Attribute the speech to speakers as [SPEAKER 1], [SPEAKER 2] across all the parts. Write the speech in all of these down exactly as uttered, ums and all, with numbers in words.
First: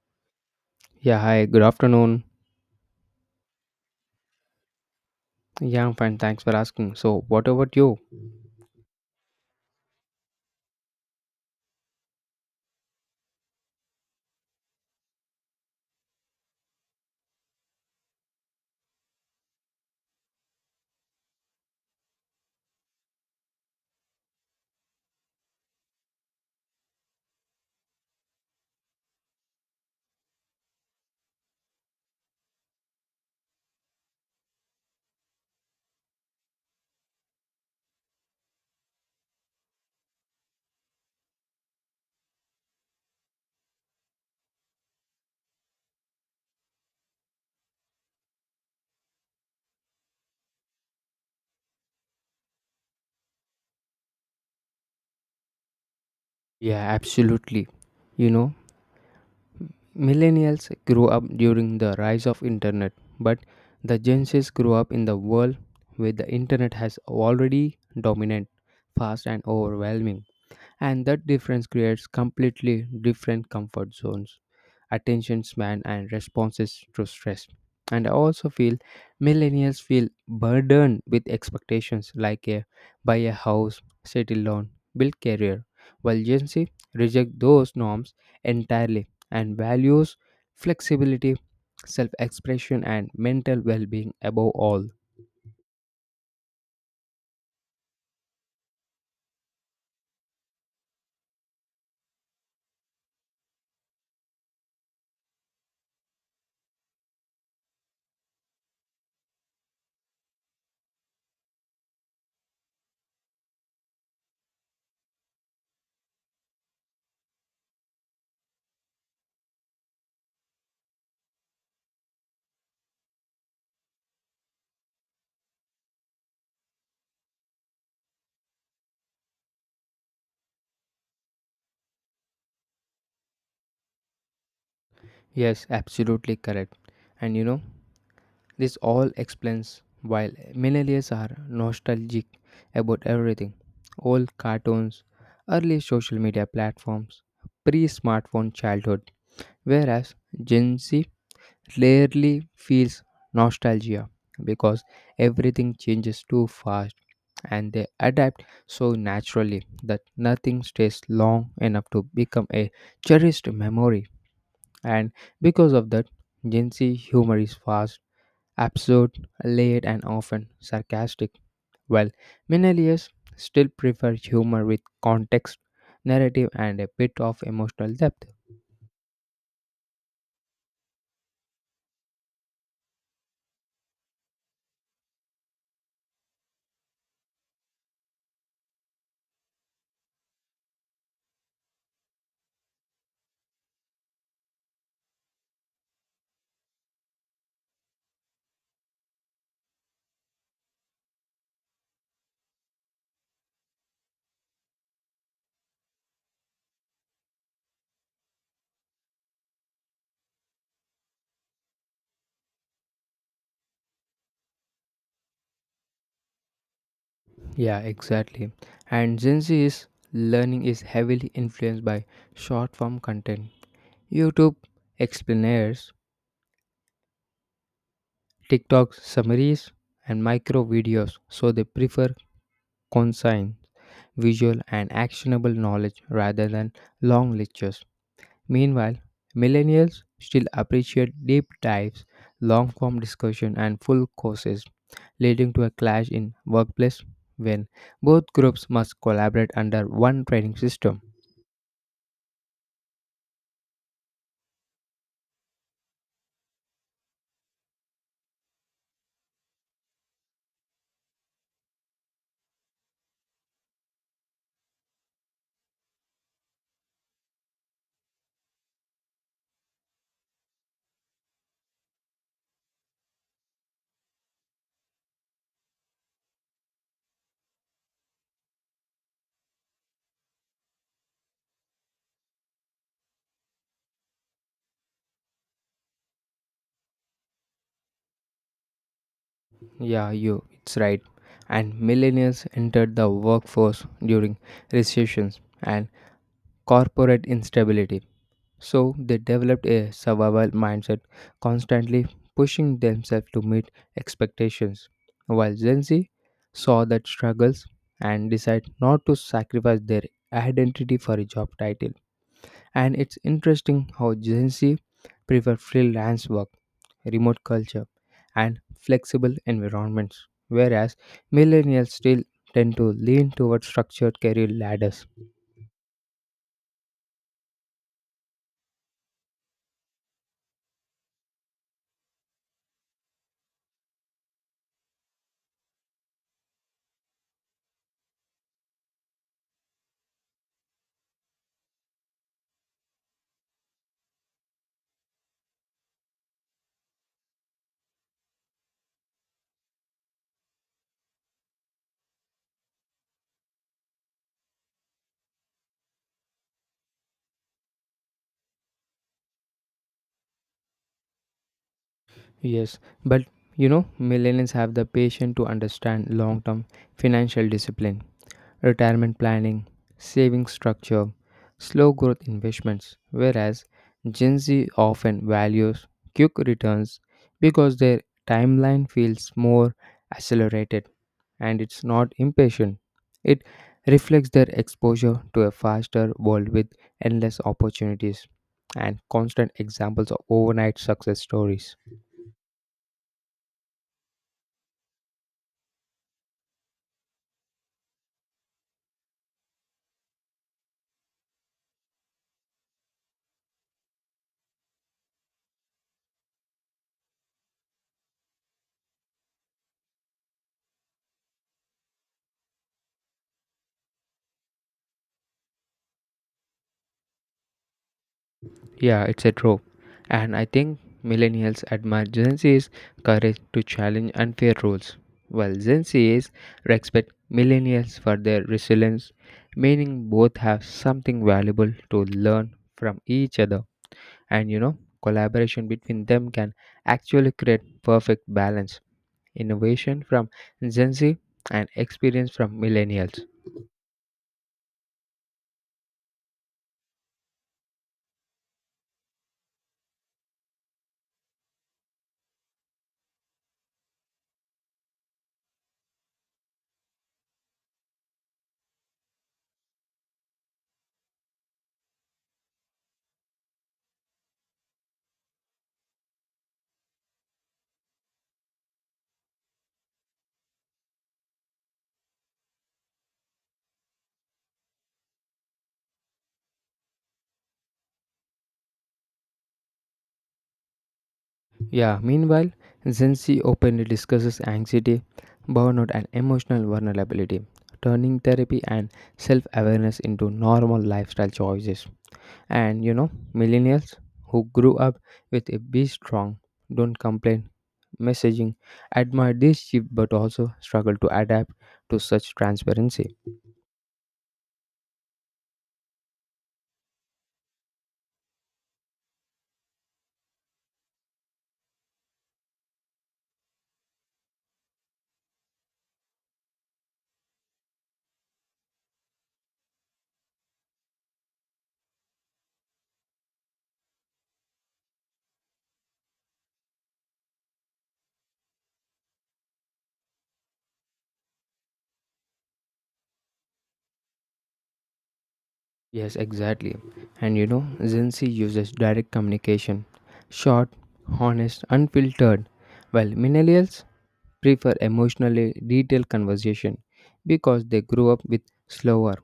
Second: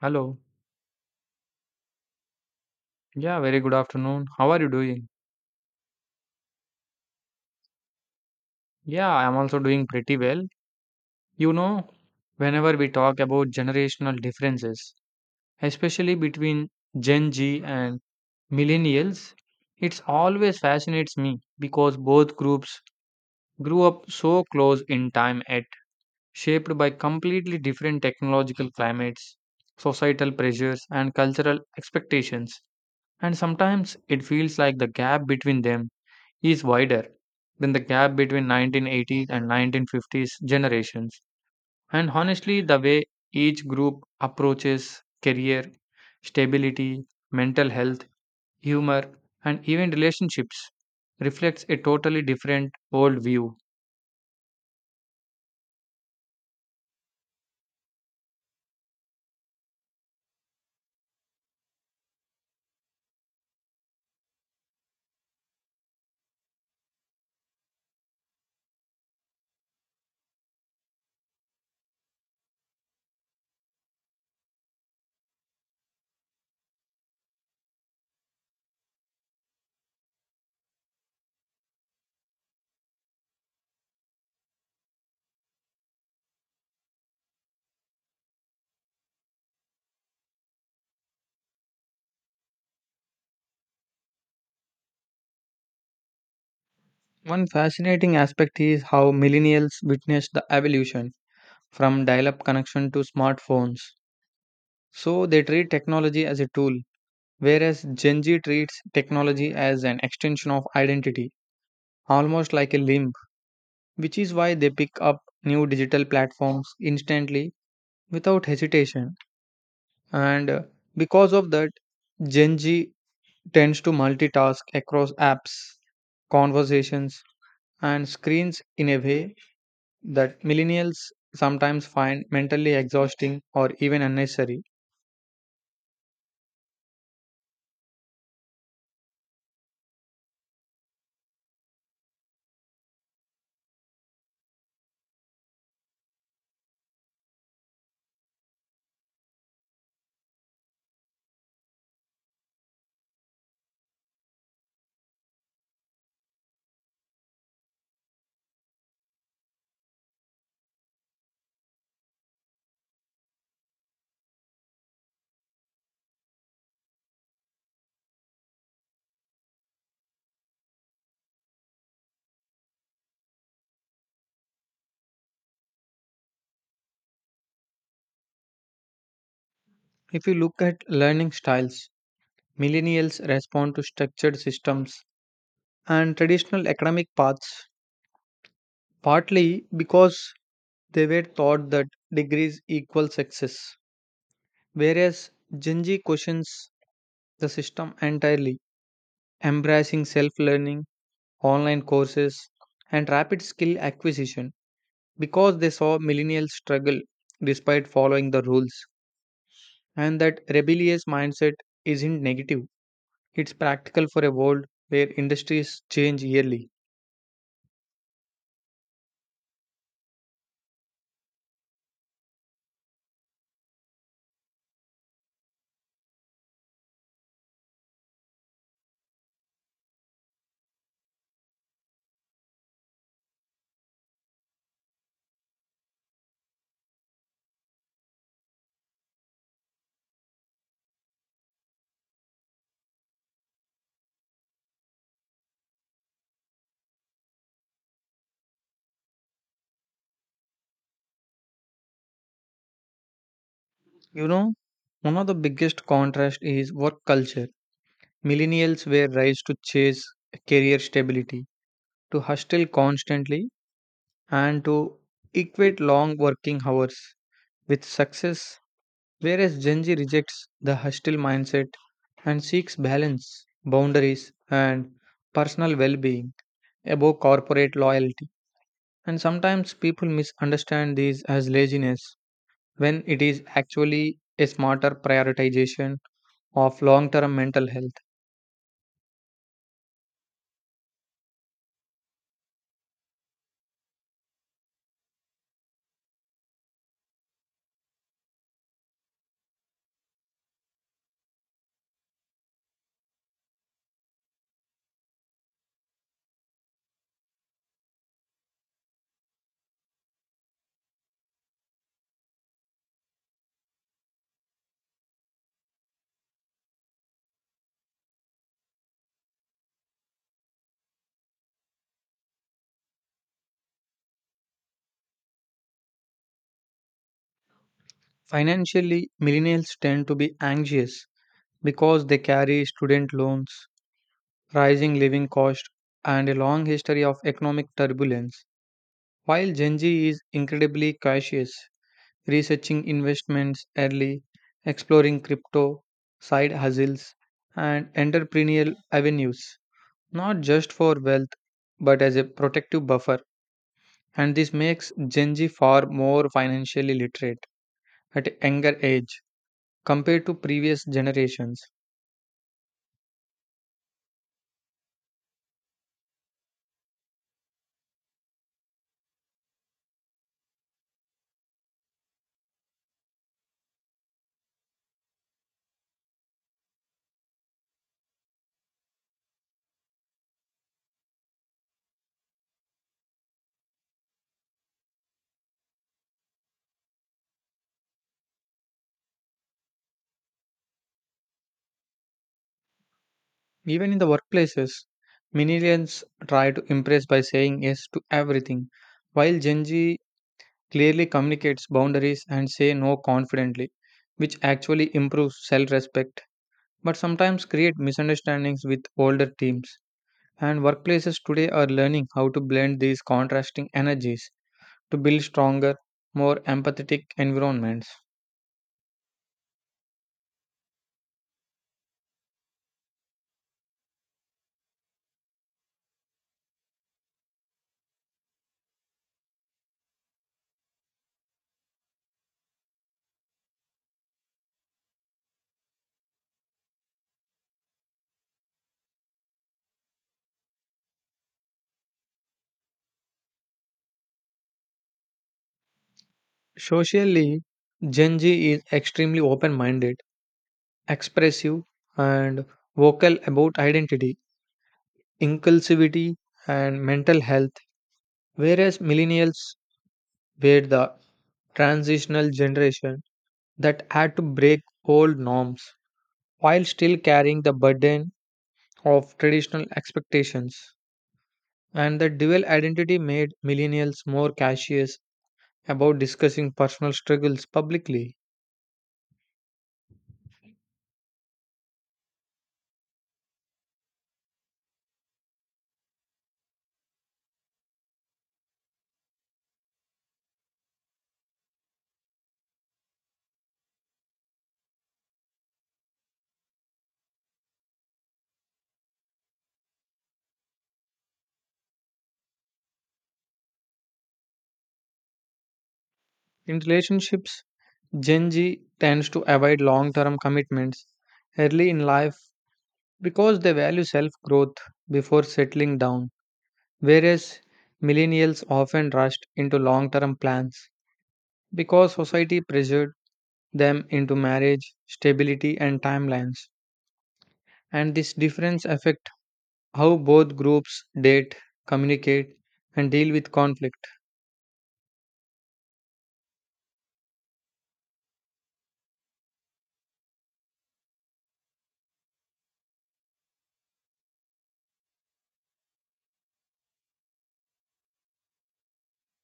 [SPEAKER 1] Hello.
[SPEAKER 2] Yeah, hi, good afternoon.
[SPEAKER 1] Yeah, very good afternoon. How are you doing?
[SPEAKER 2] Yeah, I'm fine, thanks for asking. So, what about you?
[SPEAKER 1] Yeah, I'm also doing pretty well. You know, whenever we talk about generational differences, especially between Gen Z and millennials, it's always fascinates me because both groups grew up so close in time yet shaped by completely different technological climates, societal pressures, and cultural expectations. And sometimes it feels like the gap between them is wider than the gap between nineteen eighties and nineteen fifties generations. And honestly, the way each group approaches career, stability, mental health, humor, and even relationships reflects a totally different worldview.
[SPEAKER 2] Yeah, absolutely. You know, millennials grew up during the rise of internet, but the Gen Zs grew up in the world where the internet has already dominant, fast and overwhelming. And that difference creates completely different comfort zones, attention span and responses to stress. And I also feel millennials feel burdened with expectations like a buy a house, settle down, build career, while Gen Z reject those norms entirely and values flexibility, self-expression and mental well-being above all.
[SPEAKER 1] One fascinating aspect is how millennials witnessed the evolution from dial up connection to smartphones. So they treat technology as a tool, whereas Gen Z treats technology as an extension of identity, almost like a limb, which is why they pick up new digital platforms instantly without hesitation. And uh, because of that, Gen Z tends to multitask across apps, conversations, and screens in a way that millennials sometimes find mentally exhausting or even unnecessary.
[SPEAKER 2] Yes, absolutely correct. And you know this all explains why millennials are nostalgic about everything, old cartoons, early social media platforms, pre smartphone childhood, whereas Gen Z rarely feels nostalgia because everything changes too fast and they adapt so naturally that nothing stays long enough to become a cherished memory. And because of that, Gen Z humor is fast, absurd, late, and often sarcastic, while millennials still prefer humor with context, narrative, and a bit of emotional depth.
[SPEAKER 1] If you look at learning styles, millennials respond to structured systems and traditional academic paths partly because they were taught that degrees equal success, whereas Genji questions the system entirely, embracing self learning, online courses, and rapid skill acquisition because they saw millennials struggle despite following the rules, and that rebellious mindset isn't negative, it's practical for a world where industries change yearly.
[SPEAKER 2] Yeah, exactly. And Gen Z's learning is heavily influenced by short form content. YouTube explainers, TikTok summaries, and micro videos, so they prefer consign, visual, and actionable knowledge rather than long lectures. Meanwhile, millennials still appreciate deep dives, long form discussion, and full courses, leading to a clash in workplace when both groups must collaborate under one training system.
[SPEAKER 1] You know, one of the biggest contrast is work culture. Millennials were raised to chase career stability, to hustle constantly, and to equate long working hours with success, whereas Gen Z rejects the hustle mindset and seeks balance, boundaries, and personal well being above corporate loyalty. And sometimes people misunderstand these as laziness when it is actually a smarter prioritization of long term mental health.
[SPEAKER 2] Yeah, you, it's right. And millennials entered the workforce during recessions and corporate instability. So they developed a survival mindset, constantly pushing themselves to meet expectations. While Gen Z saw that struggles and decide not to sacrifice their identity for a job title. And it's interesting how Gen Z prefer freelance work, remote culture, and flexible environments, whereas millennials still tend to lean towards structured career ladders.
[SPEAKER 1] Financially, millennials tend to be anxious because they carry student loans, rising living costs, and a long history of economic turbulence. While Gen Z is incredibly cautious, researching investments early, exploring crypto, side hustles, and entrepreneurial avenues, not just for wealth but as a protective buffer. And this makes Gen Z far more financially literate at a younger age compared to previous generations.
[SPEAKER 2] Yes, but you know, millennials have the patience to understand long term financial discipline, retirement planning, saving structure, slow growth investments, whereas Gen Z often values quick returns because their timeline feels more accelerated and it's not impatient. It reflects their exposure to a faster world with endless opportunities and constant examples of overnight success stories.
[SPEAKER 1] Even in the workplaces, millennials try to impress by saying yes to everything, while Gen Z clearly communicates boundaries and say no confidently, which actually improves self-respect, but sometimes create misunderstandings with older teams. And workplaces today are learning how to blend these contrasting energies to build stronger, more empathetic environments.
[SPEAKER 2] Yeah, it's a trope. And I think millennials admire Gen Z's courage to challenge unfair rules, while Gen Z's respect millennials for their resilience, meaning both have something valuable to learn from each other. And you know, collaboration between them can actually create perfect balance, innovation from Gen Z and experience from millennials.
[SPEAKER 1] Socially, Gen Z is extremely open-minded, expressive, and vocal about identity, inclusivity, and mental health, whereas millennials were the transitional generation that had to break old norms while still carrying the burden of traditional expectations. And the dual identity made millennials more cautious about discussing personal struggles publicly.
[SPEAKER 2] Yeah, meanwhile, Gen Z openly discusses anxiety, burnout, and emotional vulnerability, turning therapy and self awareness into normal lifestyle choices. And you know, millennials who grew up with a be strong, don't complain messaging admire this shift but also struggle to adapt to such transparency.
[SPEAKER 1] In relationships, Gen Z tends to avoid long term commitments early in life because they value self growth before settling down, whereas millennials often rushed into long term plans because society pressured them into marriage, stability, and timelines. And this difference affect how both groups date, communicate, and deal with conflict.
[SPEAKER 2] Yes, exactly. And you know, Gen Z uses direct communication, short, honest, unfiltered, while millennials prefer emotionally detailed conversation because they grew up with slower,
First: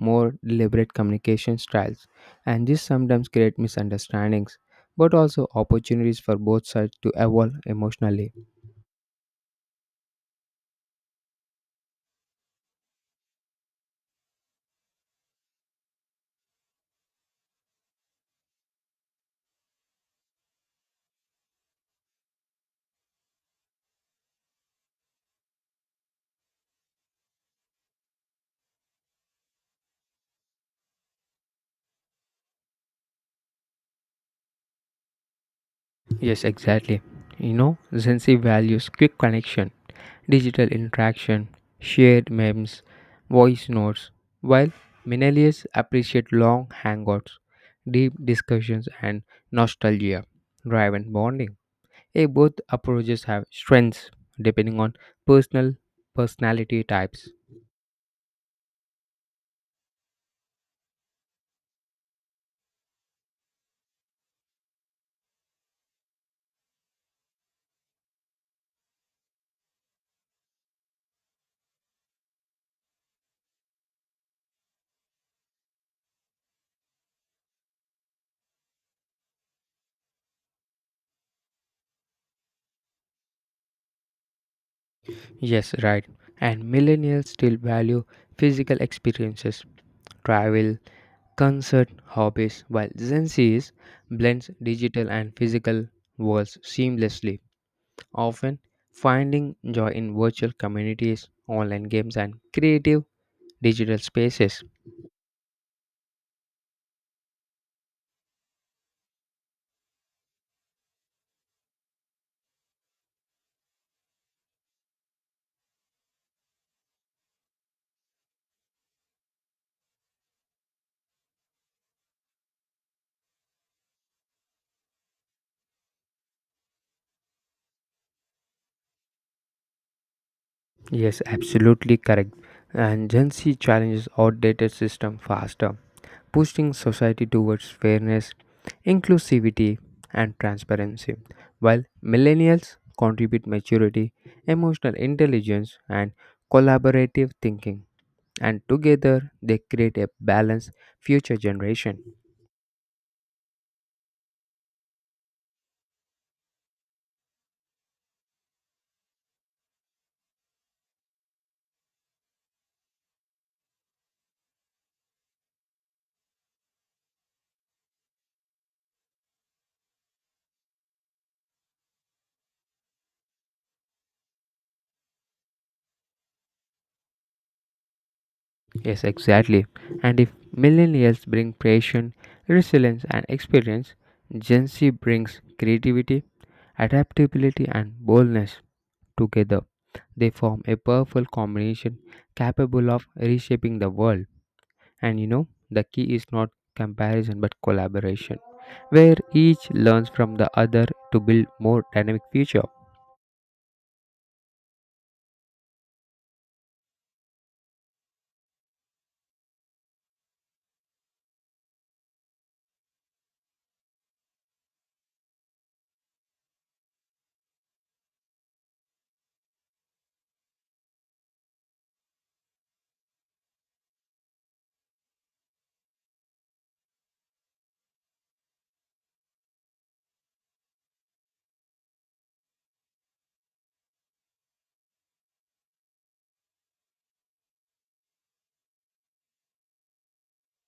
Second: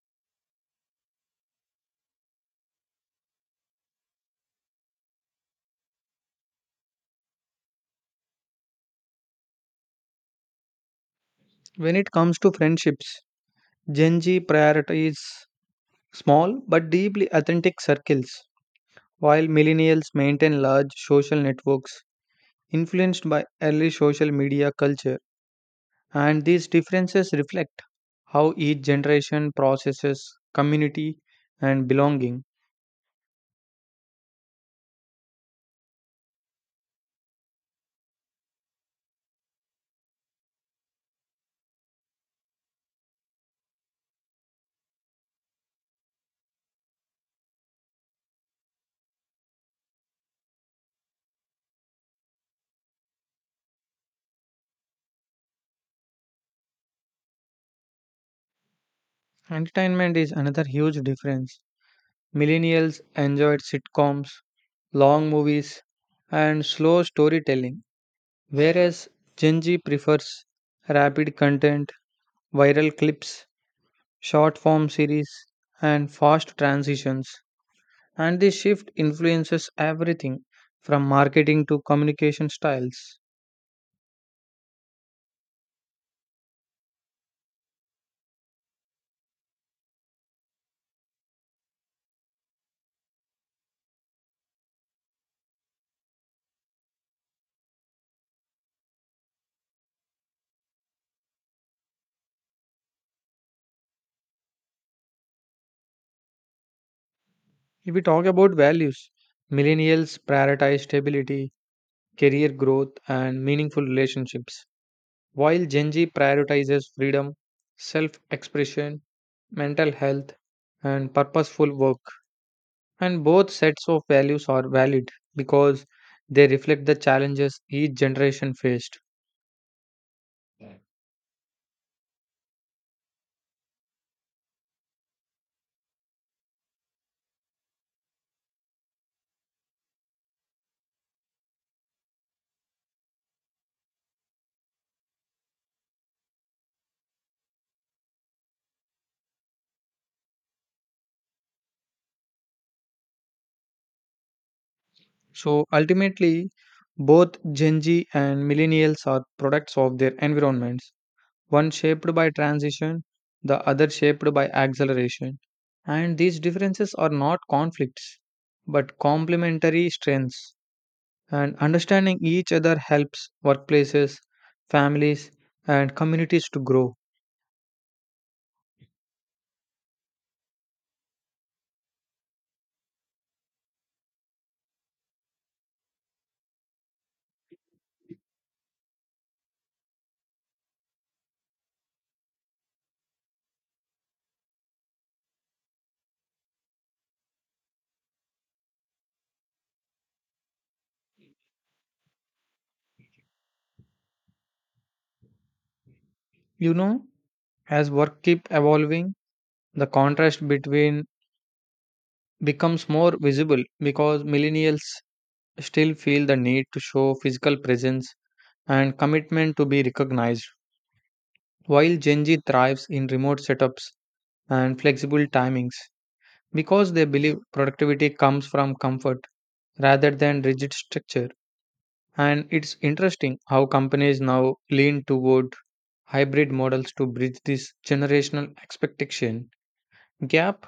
[SPEAKER 2] more deliberate communication styles, and this sometimes creates misunderstandings but also opportunities for both sides to evolve emotionally.
[SPEAKER 1] When it comes to friendships, Gen Z prioritizes small but deeply authentic circles, while millennials maintain large social networks influenced by early social media culture. And these differences reflect how each generation processes community and belonging.
[SPEAKER 2] Yes, exactly. You know, Zensi values quick connection, digital interaction, shared memes, voice notes, while millennials appreciate long hangouts, deep discussions, and nostalgia driven bonding. Eh, both approaches have strengths depending on personal personality types.
[SPEAKER 1] Entertainment is another huge difference. Millennials enjoyed sitcoms, long movies, and slow storytelling, whereas Gen Z prefers rapid content, viral clips, short form series, and fast transitions. And this shift influences everything from marketing to communication styles.
[SPEAKER 2] Yes, right. And millennials still value physical experiences, travel, concert, hobbies, while Gen Z's blends digital and physical worlds seamlessly, often finding joy in virtual communities, online games, and creative digital spaces.
[SPEAKER 1] If we talk about values, millennials prioritize stability, career growth, and meaningful relationships, while Gen Z prioritizes freedom, self expression, mental health, and purposeful work. And both sets of values are valid because they reflect the challenges each generation faced.
[SPEAKER 2] Yes, absolutely correct. And Gen Z challenges outdated system faster, pushing society towards fairness, inclusivity, and transparency, while millennials contribute maturity, emotional intelligence, and collaborative thinking, and together they create a balanced future generation.
[SPEAKER 1] So ultimately, both Gen Z and millennials are products of their environments, one shaped by transition, the other shaped by acceleration. And these differences are not conflicts, but complementary strengths. And understanding each other helps workplaces, families, and communities to grow.
[SPEAKER 2] Yes, exactly. And if millennials bring passion, resilience, and experience, Gen Z brings creativity, adaptability, and boldness. Together, they form a powerful combination capable of reshaping the world. And you know, the key is not comparison but collaboration, where each learns from the other to build more dynamic future.
[SPEAKER 1] You know, as work keep evolving, the contrast between becomes more visible because millennials still feel the need to show physical presence and commitment to be recognized, while Gen Z thrives in remote setups and flexible timings because they believe productivity comes from comfort rather than rigid structure. And it's interesting how companies now lean toward hybrid models to bridge this generational expectation gap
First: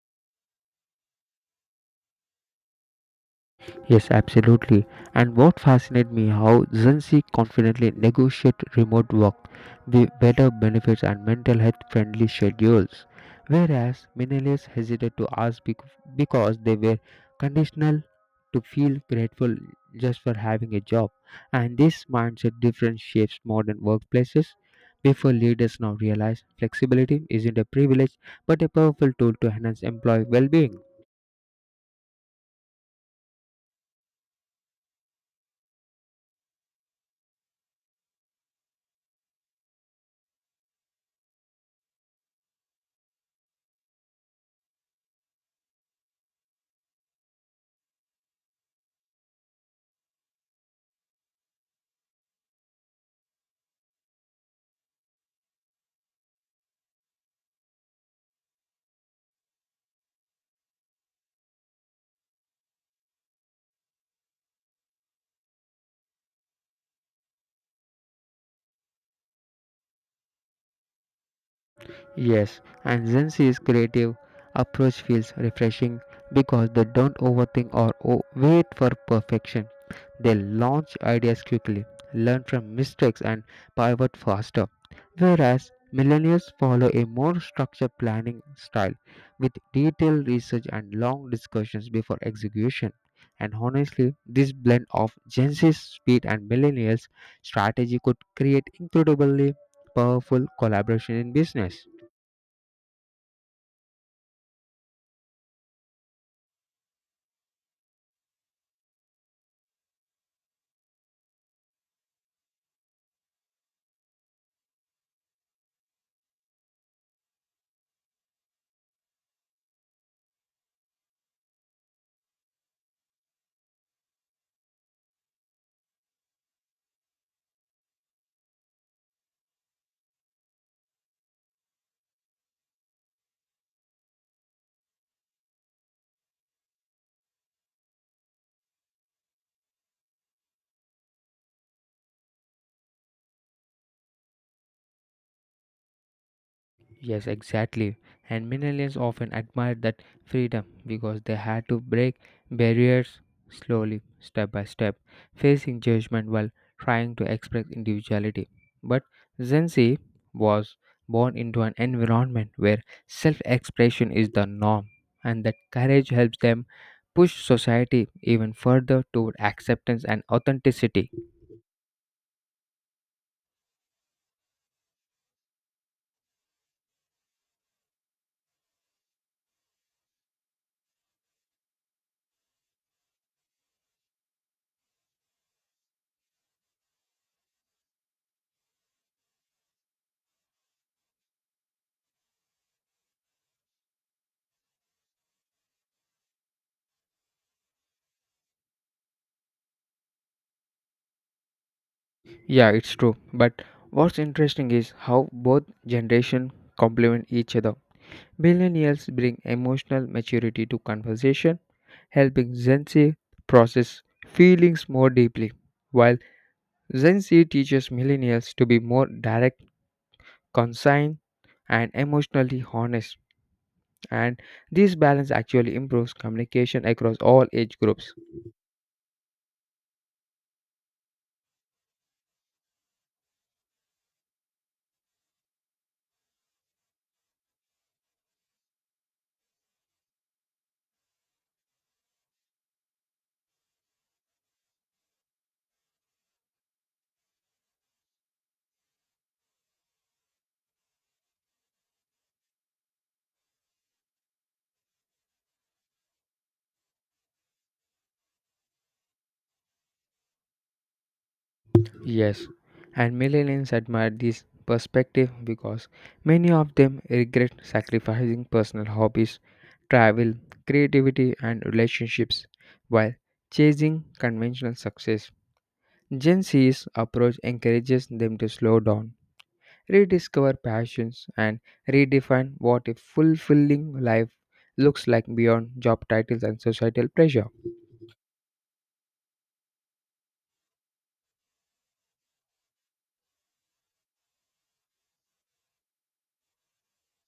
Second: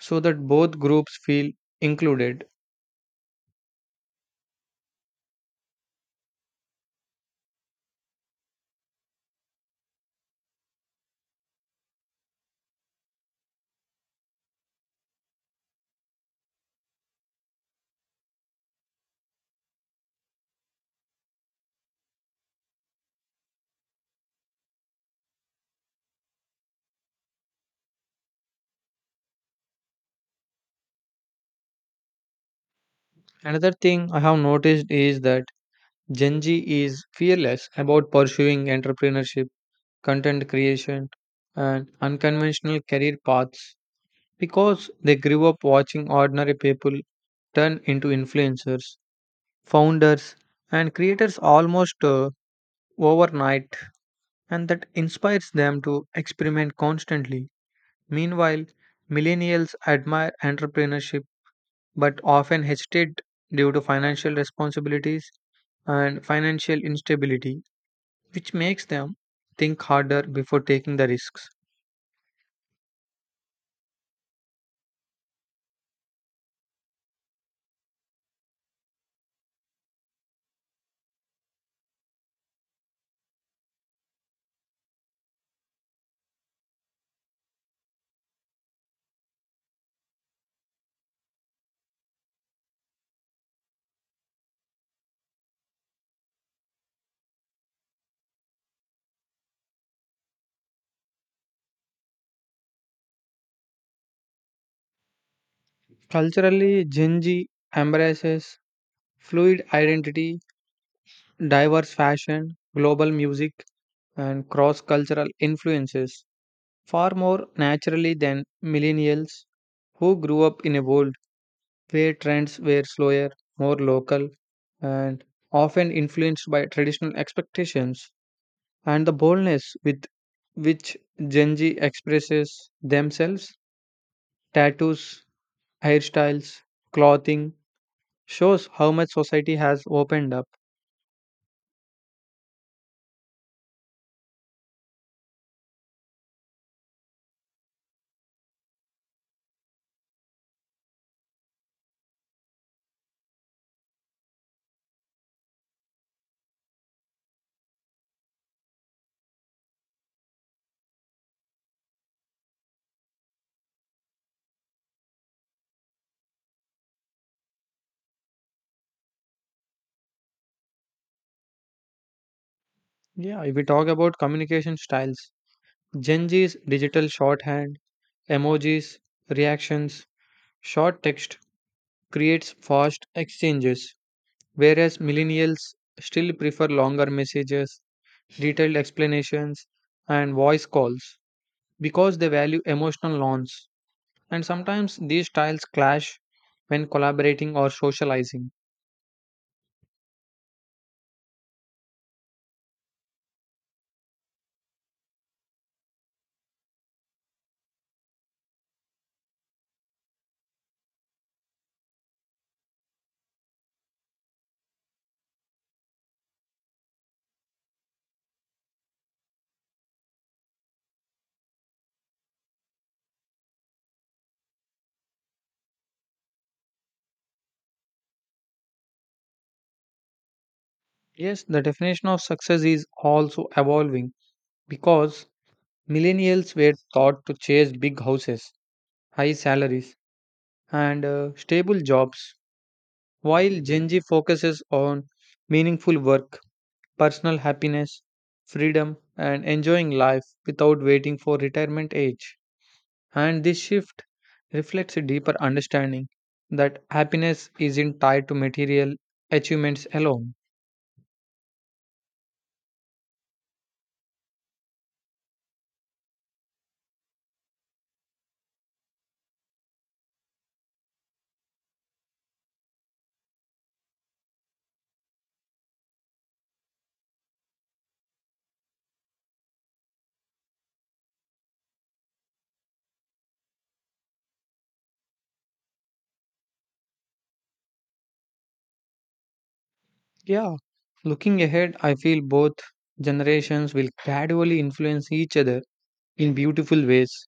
[SPEAKER 1] so that both groups feel included.
[SPEAKER 2] Yes, absolutely. And what fascinated me how Zenzi confidently negotiate remote work, the better benefits and mental health friendly schedules, whereas millennials hesitated to ask bec- because they were conditional to feel grateful just for having a job. And this mindset difference shapes modern workplaces. Before leaders now realize flexibility isn't a privilege but a powerful tool to enhance employee well-being.
[SPEAKER 1] Another thing I have noticed is that Gen Z is fearless about pursuing entrepreneurship, content creation, and unconventional career paths because they grew up watching ordinary people turn into influencers, founders, and creators almost uh, overnight, and that inspires them to experiment constantly. Meanwhile, millennials admire entrepreneurship but often hesitate due to financial responsibilities and financial instability, which makes them think harder before taking the risks.
[SPEAKER 2] Yes, and Gen Z's creative approach feels refreshing because they don't overthink or o- wait for perfection. They launch ideas quickly, learn from mistakes, and pivot faster. Whereas millennials follow a more structured planning style with detailed research and long discussions before execution. And honestly, this blend of Gen Z's speed and millennials' strategy could create incredibly powerful collaboration in business.
[SPEAKER 1] Culturally, Gen Z embraces fluid identity, diverse fashion, global music, and cross cultural influences far more naturally than millennials who grew up in a world where trends were slower, more local, and often influenced by traditional expectations. And the boldness with which Gen Z expresses themselves, tattoos, hairstyles, clothing, shows how much society has opened up.
[SPEAKER 2] Yes, exactly. And millennials often admired that freedom because they had to break barriers slowly, step by step, facing judgment while trying to express individuality. But Gen Z was born into an environment where self expression is the norm and that courage helps them push society even further toward acceptance and authenticity.
[SPEAKER 1] Yeah, if we talk about communication styles, Gen Z's digital shorthand, emojis, reactions, short text creates fast exchanges, whereas millennials still prefer longer messages, detailed explanations, and voice calls because they value emotional norms. And sometimes these styles clash when collaborating or socializing.
[SPEAKER 2] Yeah, it's true. But what's interesting is how both generation complement each other. Millennials bring emotional maturity to conversation, helping Gen Z process feelings more deeply, while Gen Z teaches millennials to be more direct, concise, and emotionally honest. And this balance actually improves communication across all age groups.
[SPEAKER 1] Yes, the definition of success is also evolving because millennials were taught to chase big houses, high salaries, and uh, stable jobs, while Gen Z focuses on meaningful work, personal happiness, freedom, and enjoying life without waiting for retirement age. And this shift reflects a deeper understanding that happiness isn't tied to material achievements alone.
[SPEAKER 2] Yes, and millennials admire this perspective because many of them regret sacrificing personal hobbies, travel, creativity, and relationships while chasing conventional success. Gen Z's approach encourages them to slow down, rediscover passions, and redefine what a fulfilling life looks like beyond job titles and societal pressure.
[SPEAKER 1] Yeah, looking ahead, I feel both generations will gradually influence each other in beautiful ways.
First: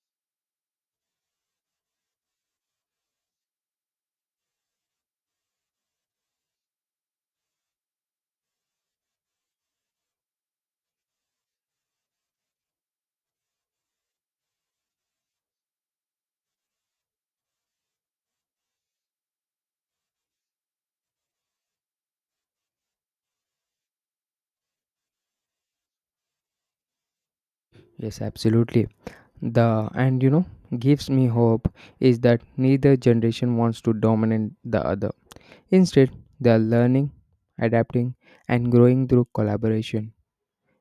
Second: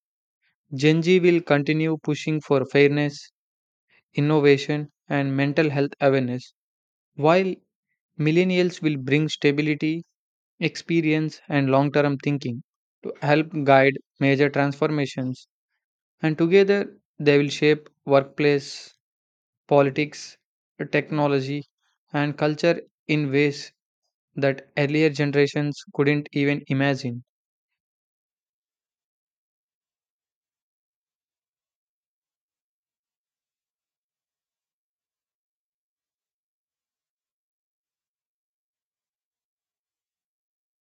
[SPEAKER 1] Gen Z will continue pushing for fairness, innovation, and mental health awareness, while millennials will bring stability, experience, and long term thinking to help guide major transformations. And together, they will shape workplace, politics, technology, and culture in ways that earlier generations couldn't even imagine.
[SPEAKER 2] Yes, absolutely. The and you know gives me hope is that neither generation wants to dominate the other. Instead, they are learning, adapting, and growing through collaboration.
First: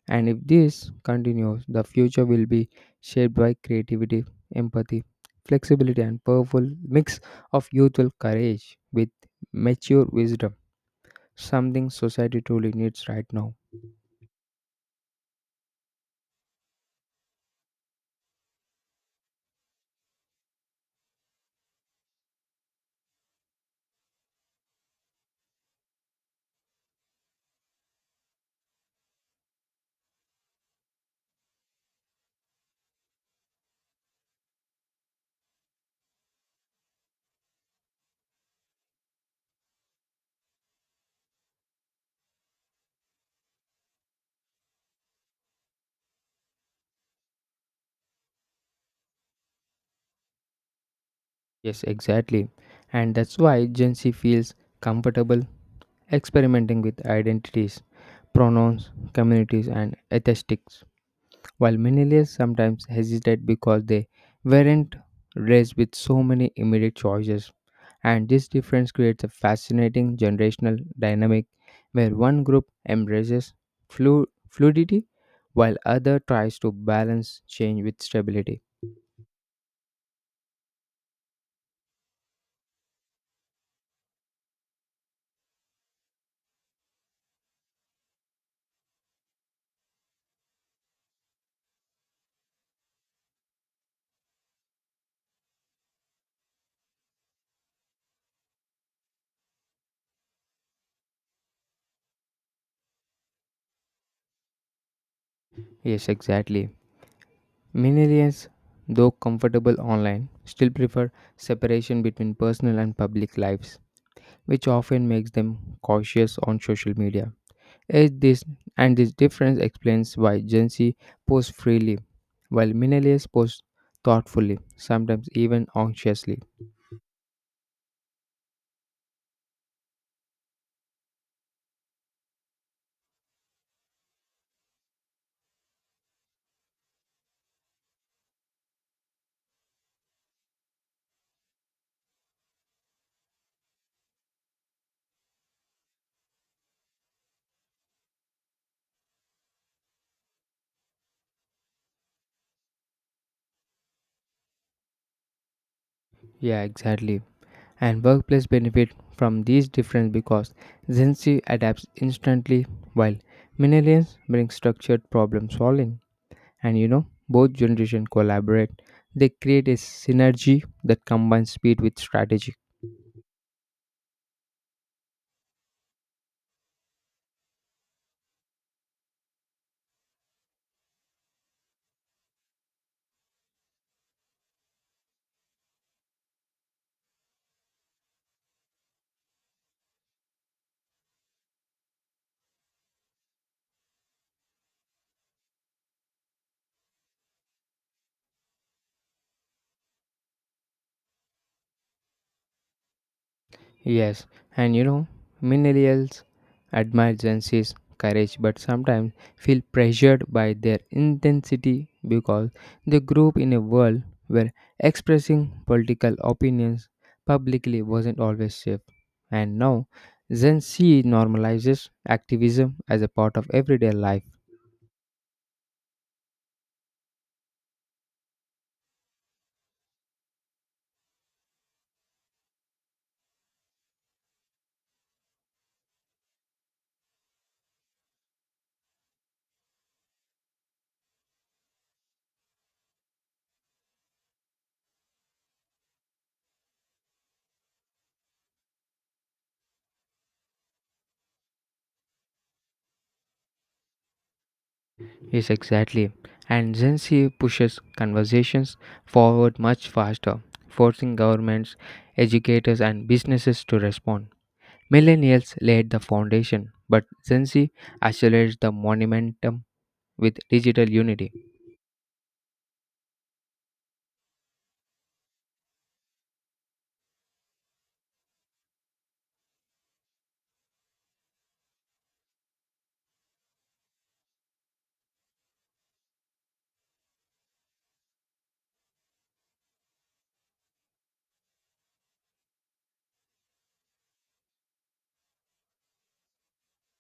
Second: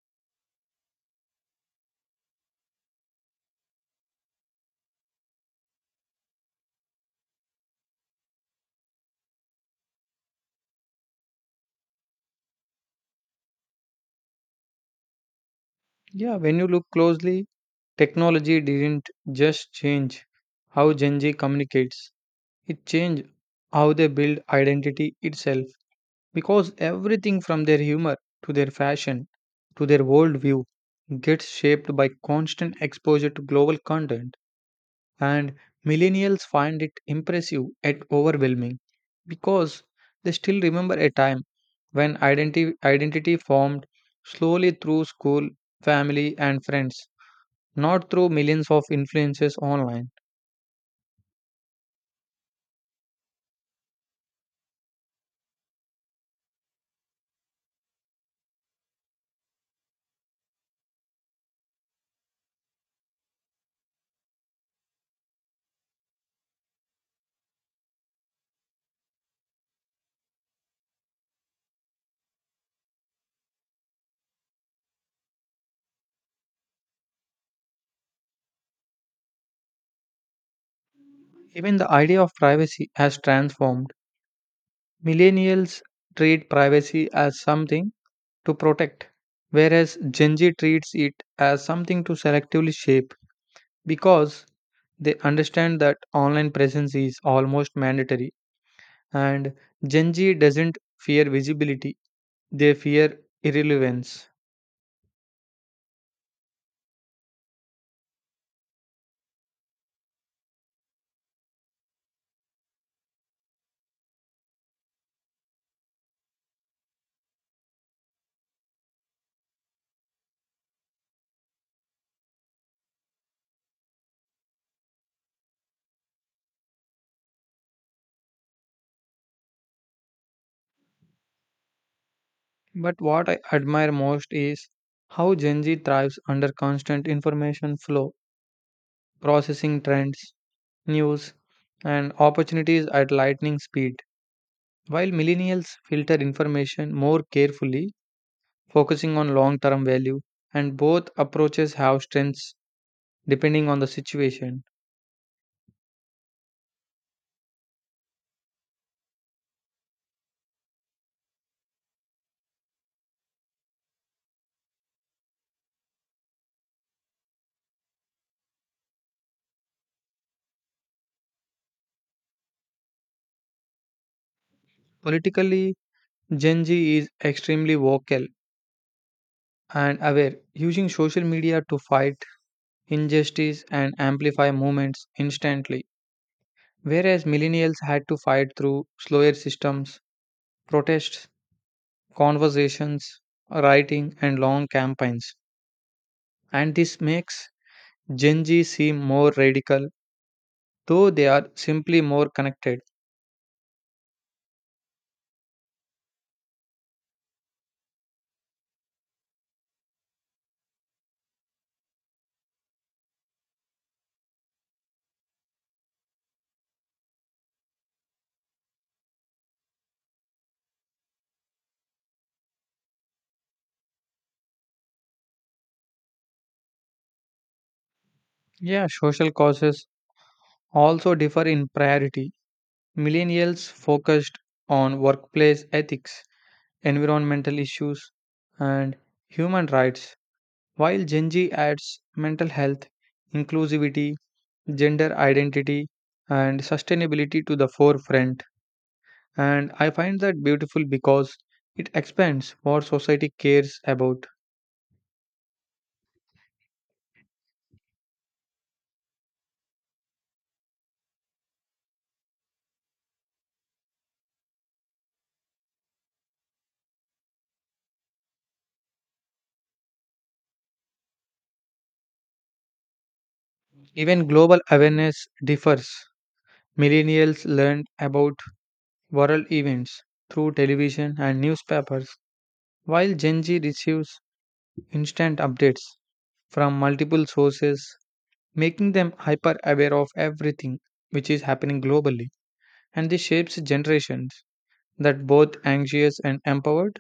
[SPEAKER 2] And if this continues, the future will be shaped by creativity, empathy, flexibility and powerful mix of youthful courage with mature wisdom, something society truly needs right now.
[SPEAKER 1] Yeah, when you look closely, technology didn't just change how Gen Z communicates, it changed how they build identity itself because everything from their humor to their fashion to their worldview gets shaped by constant exposure to global content. And millennials find it impressive yet overwhelming because they still remember a time when identity, identity formed slowly through school, family, and friends, not through millions of influences online.
[SPEAKER 2] Yes, exactly. And that's why Gen Z feels comfortable experimenting with identities, pronouns, communities, and aesthetics, while millennials sometimes hesitate because they weren't raised with so many immediate choices. And this difference creates a fascinating generational dynamic where one group embraces flu- fluidity while other tries to balance change with stability.
[SPEAKER 1] Even the idea of privacy has transformed. Millennials treat privacy as something to protect, whereas Gen Z treats it as something to selectively shape because they understand that online presence is almost mandatory, and Gen Z doesn't fear visibility, they fear irrelevance.
[SPEAKER 2] Yes, exactly. Millennials, though comfortable online, still prefer separation between personal and public lives, which often makes them cautious on social media. As this and this difference explains why Gen Z posts freely, while millennials post thoughtfully, sometimes even anxiously.
[SPEAKER 1] But what I admire most is how Gen Z thrives under constant information flow, processing trends, news, and opportunities at lightning speed, while millennials filter information more carefully, focusing on long term value, and both approaches have strengths depending on the situation.
[SPEAKER 2] Yeah, exactly. And workplace benefit from these difference because Gen Z adapts instantly while millennials bring structured problem solving. and you know, both generation collaborate, they create a synergy that combines speed with strategy.
[SPEAKER 1] Politically, Gen Z is extremely vocal and aware, using social media to fight injustice and amplify movements instantly, whereas millennials had to fight through slower systems, protests, conversations, writing, and long campaigns. And this makes Gen Z seem more radical though they are simply more connected.
[SPEAKER 2] Yes and you know Millennials admire Gen Z's courage but sometimes feel pressured by their intensity because they grew up in a world where expressing political opinions publicly wasn't always safe, and now Gen Z normalizes activism as a part of everyday life.
[SPEAKER 1] Yeah, social causes also differ in priority. Millennials focused on workplace ethics, environmental issues, and human rights, while Gen Z adds mental health, inclusivity, gender identity, and sustainability to the forefront. And I find that beautiful because it expands what society cares about.
[SPEAKER 2] Yes, exactly. And Gen Z pushes conversations forward much faster, forcing governments, educators, and businesses to respond. Millennials laid the foundation, but Gen Z accelerates the momentum with digital unity.
[SPEAKER 1] Even global awareness differs. Millennials learn about viral events through television and newspapers, while Gen Z receives instant updates from multiple sources, making them hyper aware of everything which is happening globally. And this shapes generations that both anxious and empowered.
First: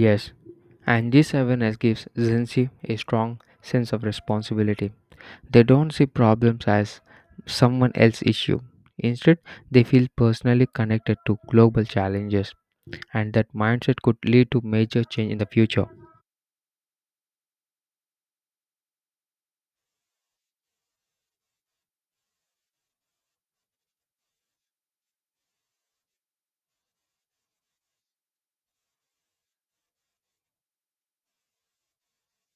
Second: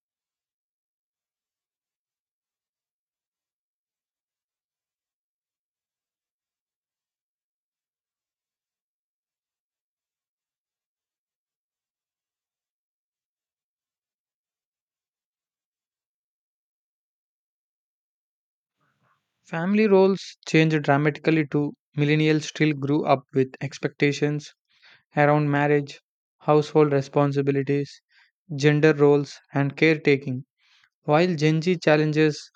[SPEAKER 2] Yes, and this awareness gives Gen Z a strong sense of responsibility. They don't see problems as someone else's issue. Instead, they feel personally connected to global challenges. And that mindset could lead to major change in the future.
[SPEAKER 1] Family roles change dramatically too. Millennials still grew up with expectations around marriage, household responsibilities, gender roles, and caretaking, while Gen Z challenges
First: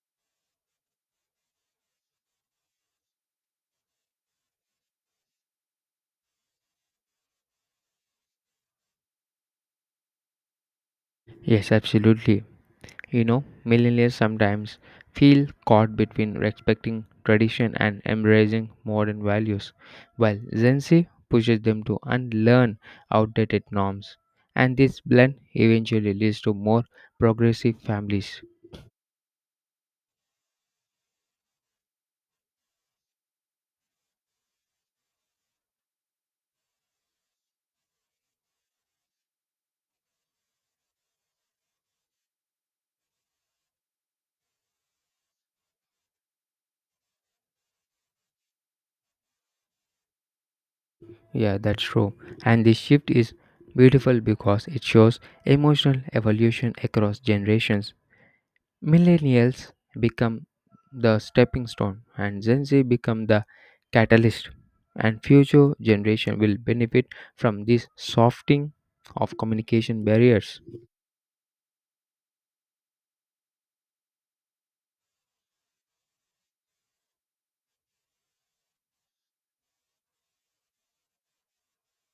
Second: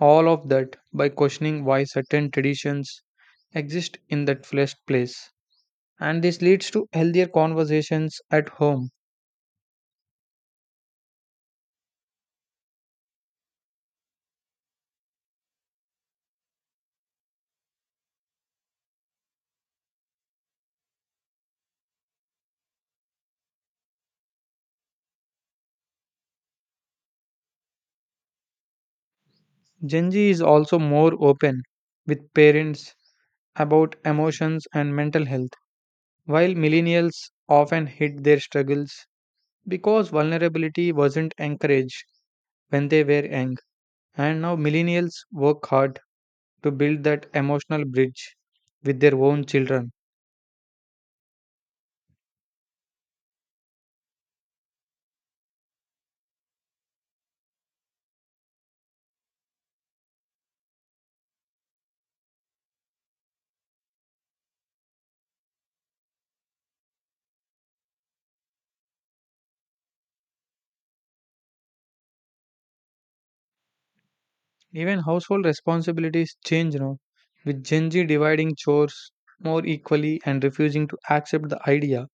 [SPEAKER 1] all of that by questioning why certain traditions exist in that first place. And this leads to healthier conversations at home.
[SPEAKER 2] Yes, absolutely. You know, millennials sometimes feel caught between respecting tradition and embracing modern values, while Gen Z pushes them to unlearn outdated norms. And this blend eventually leads to more progressive families.
[SPEAKER 1] Gen Z is also more open with parents about emotions and mental health, while millennials often hid their struggles because vulnerability wasn't encouraged when they were young. And now millennials work hard to build that emotional bridge with their own children.
[SPEAKER 2] Yeah, that's true. And this shift is beautiful because it shows emotional evolution across generations. Millennials become the stepping stone and Gen Z become the catalyst, and future generation will benefit from this softening of communication barriers.
[SPEAKER 1] Even household responsibilities change now, with Gen Z dividing chores more equally and refusing to accept the idea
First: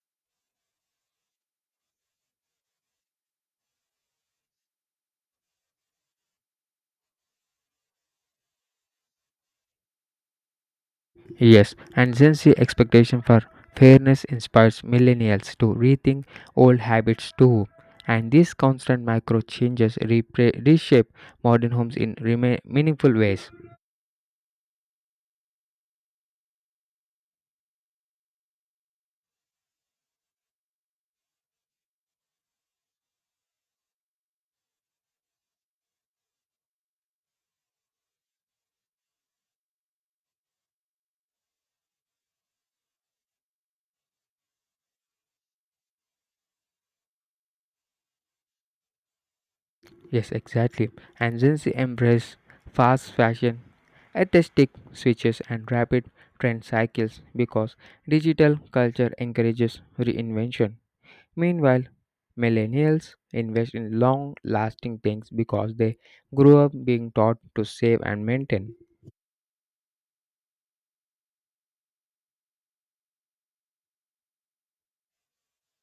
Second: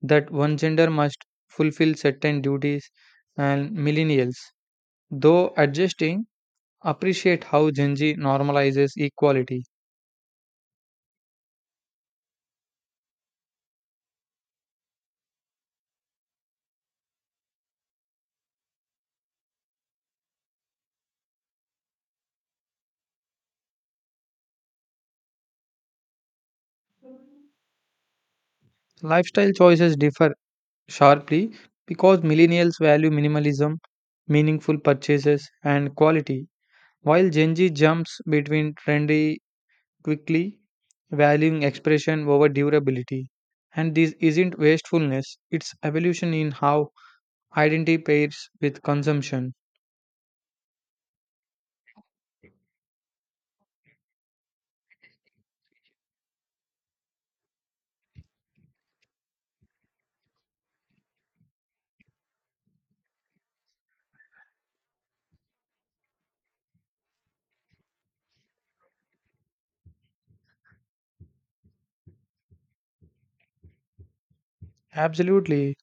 [SPEAKER 1] that one gender must fulfill certain duties, and millennials, though adjusting, appreciate how Gen Z normalizes equality.
[SPEAKER 2] Yes, and Gen Z expectation for fairness inspires millennials to rethink old habits too. And these constant micro changes repra- reshape modern homes in rema- meaningful ways.
[SPEAKER 1] Lifestyle choices differ sharply because millennials value minimalism, meaningful purchases, and quality, while Gen Z jumps between trendy quickly, valuing expression over durability. And this isn't wastefulness, it's evolution in how identity pairs with consumption.
[SPEAKER 2] Yes, exactly. And Gen Z embrace fast fashion, artistic switches, and rapid trend cycles because digital culture encourages reinvention. Meanwhile, millennials invest in long lasting things because they grew up being taught to save and maintain.
[SPEAKER 1] Absolutely,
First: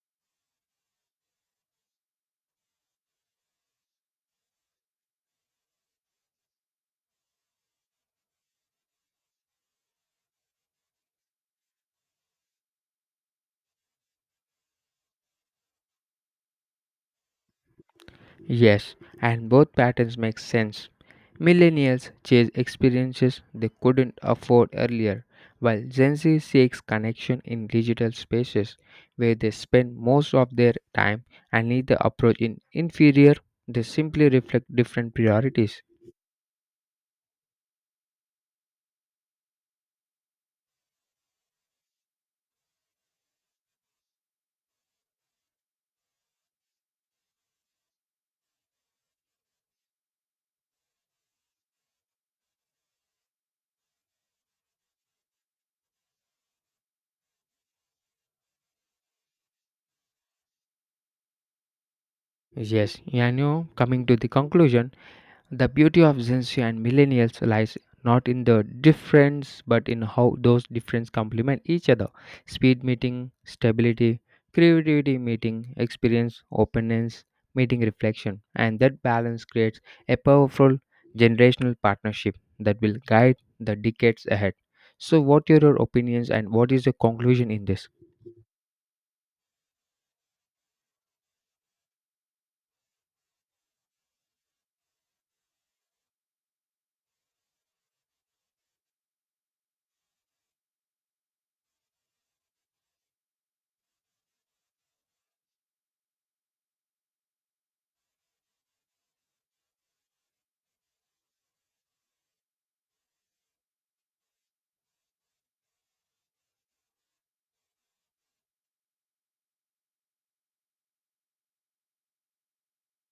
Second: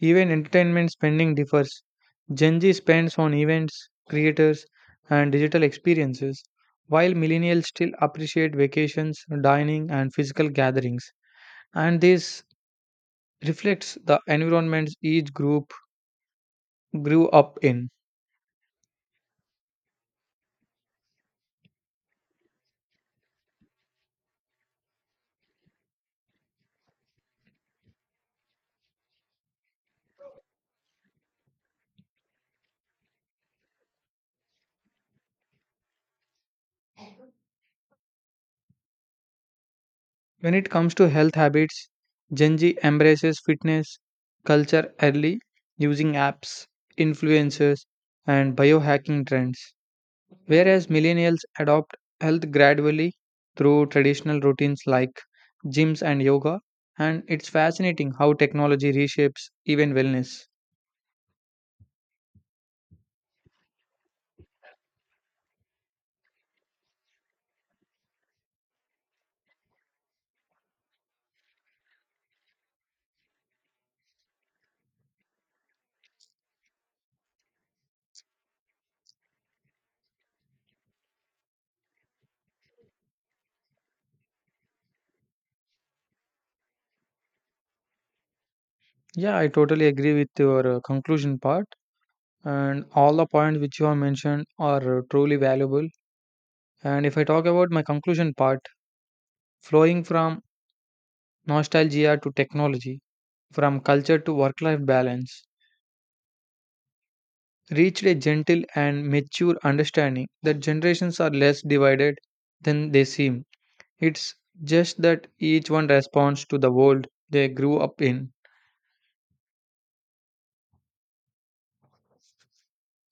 [SPEAKER 1] even entertainment spending differs. Gen Z spends on events, creators, and digital experiences, while millennials still appreciate vacations, dining, and physical gatherings. And this reflects the environments each group grew up in.
[SPEAKER 2] Yes, and both patterns make sense. Millennials chase experiences they couldn't afford earlier, while Gen Z seeks connection in digital spaces where they spend most of their time, and neither approach in inferior, they simply reflect different priorities.
[SPEAKER 1] When it comes to health habits, Gen Z embraces fitness culture early using apps, influencers, and biohacking trends, whereas millennials adopt health gradually through traditional routines like gyms and yoga. And it's fascinating how technology reshapes even wellness.
[SPEAKER 2] Yes, you know, coming to the conclusion, the beauty of Gen Z and millennials lies not in the difference but in how those differences complement each other. Speed meeting, stability, creativity meeting, experience, openness, meeting reflection. And that balance creates a powerful generational partnership that will guide the decades ahead. So what are your opinions and what is your conclusion in this?
[SPEAKER 1] Yeah, I totally agree with your uh, conclusion part, and all the points which you have mentioned are uh, truly valuable. And if I talk about my conclusion part, flowing from nostalgia to technology, from culture to work life balance, reached a gentle and mature understanding that generations are less divided than they seem. It's just that each one responds to the world they grew up in.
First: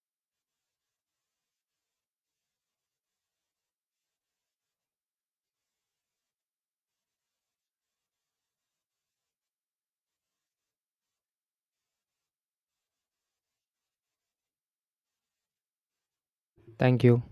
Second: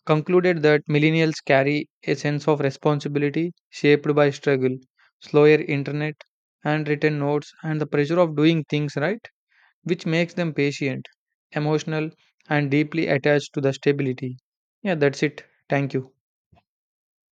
[SPEAKER 1] Concluded that millennials carry a sense of responsibility shaped by struggle, slower internet, handwritten notes, and the pressure of doing things right which makes them patient, emotional, and deeply attached to the stability. Yeah, that's it. Thank you.
[SPEAKER 2] Thank you.